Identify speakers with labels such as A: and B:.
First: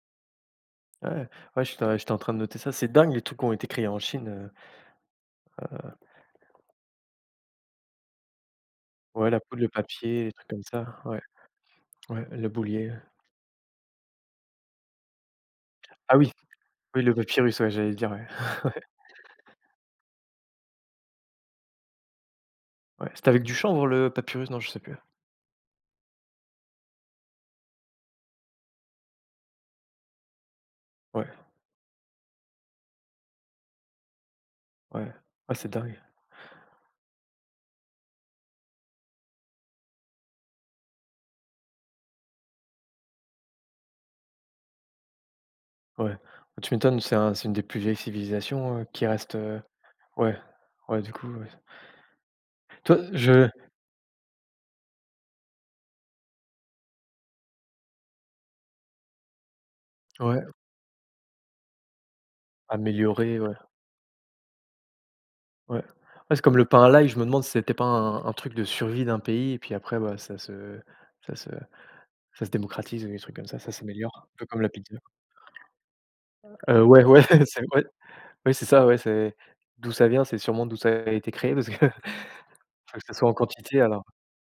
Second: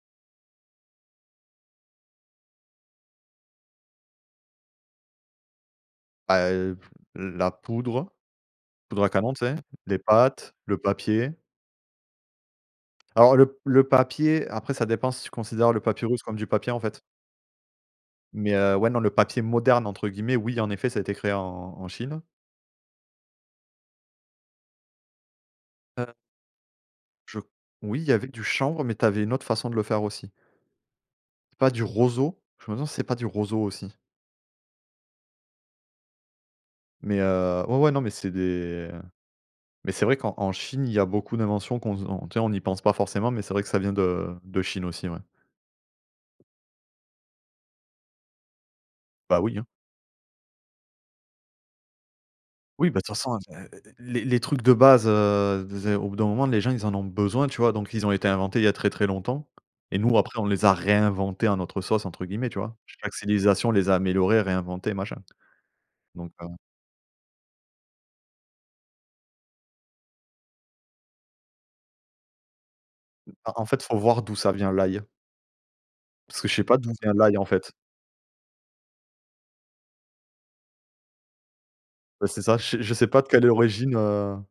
A: Ouais? Ouais j'ét j'étais en train de noter ça, c'est dingue les trucs qui ont été créés en Chine, heu. Heu
B: Bah, heu, f la poudre poudre à
A: Ouais
B: canon,
A: la
B: tu sais?
A: poudre, le
B: Les
A: papier, les trucs
B: pâtes,
A: comme
B: le
A: ça, ouais,
B: papier.
A: ouais le boulier.
B: Alors le le papier, après ça dépend si tu considère le
A: Ah
B: papyrus
A: oui,
B: comme du papier, en fait.
A: oui, le papyrus, ouais, j'allais dire ouais,
B: Mais, heu,
A: ouais.
B: ouais, non, le papier «moderne» entre guillemets, oui en effet ça a été créé en en Chine.
A: Ouais, c'était avec du chanvre le papyrus, non, je sais plus?
B: Heu Je oui il y avait du chanvre, mais tu avais une autre façon de le faire aussi.
A: Ouais.
B: C'est pas du roseau? Je me demande si c'est pas du roseau aussi.
A: Ouais, ah c'est dingue.
B: Mais heu, ouais, ouais non mais c'est des mais c'est vrai qu'en en Chine il y a beaucoup d'inventions qu'on s tu sais on n'y pense pas forcément, mais c'est vrai que ça vient de de Chine aussi, ouais.
A: Ouais, bah, tu m'étonnes c'est un c'est une des plus vieilles civilisations, heu, qui reste,
B: Bah oui,
A: heu,
B: hein.
A: ouais, ouais, du coup, oui.
B: Oui,
A: Toi
B: bah, de toute façon
A: je
B: et et les les trucs de base, heu, vas y, au bout d'un moment les gens ils en ont besoin, tu vois? Donc ils ont été inventés il y a très, très longtemps, et nous après
A: Ouais.
B: on les a réinventés «en notre sauce» entre guillemets, tu vois? Chaque
A: Améliorer, ouais.
B: civilisation les a améliorés, réinventés, machin.
A: Ouais.
B: Donc
A: Ouais, c'est
B: heu
A: comme le pain à l'ail, je me demande si c'était pas un un truc de survie d'un pays et puis après, bah, ça se ça se ça se démocratise, les
B: M
A: trucs comme
B: bah,
A: ça,
B: en
A: ça
B: fait, il faut voir
A: s'améliore un
B: d'où
A: peu
B: ça
A: comme la
B: vient
A: pizza
B: l'ail parce que je
A: quoi.
B: sais pas
A: Heu,
B: d'où
A: ouais,
B: vient
A: ouais
B: l'ail en
A: c'est
B: fait.
A: incroy ouais c'est ça ouais, c'est d'où ça vient, c'est sûrement d'où ça a été créé parce que, heu,
B: Ouais, c'est ça, je
A: il
B: je
A: faut que
B: sais
A: ça
B: pas de
A: soit en
B: quelle
A: quantité
B: origine,
A: alors.
B: heu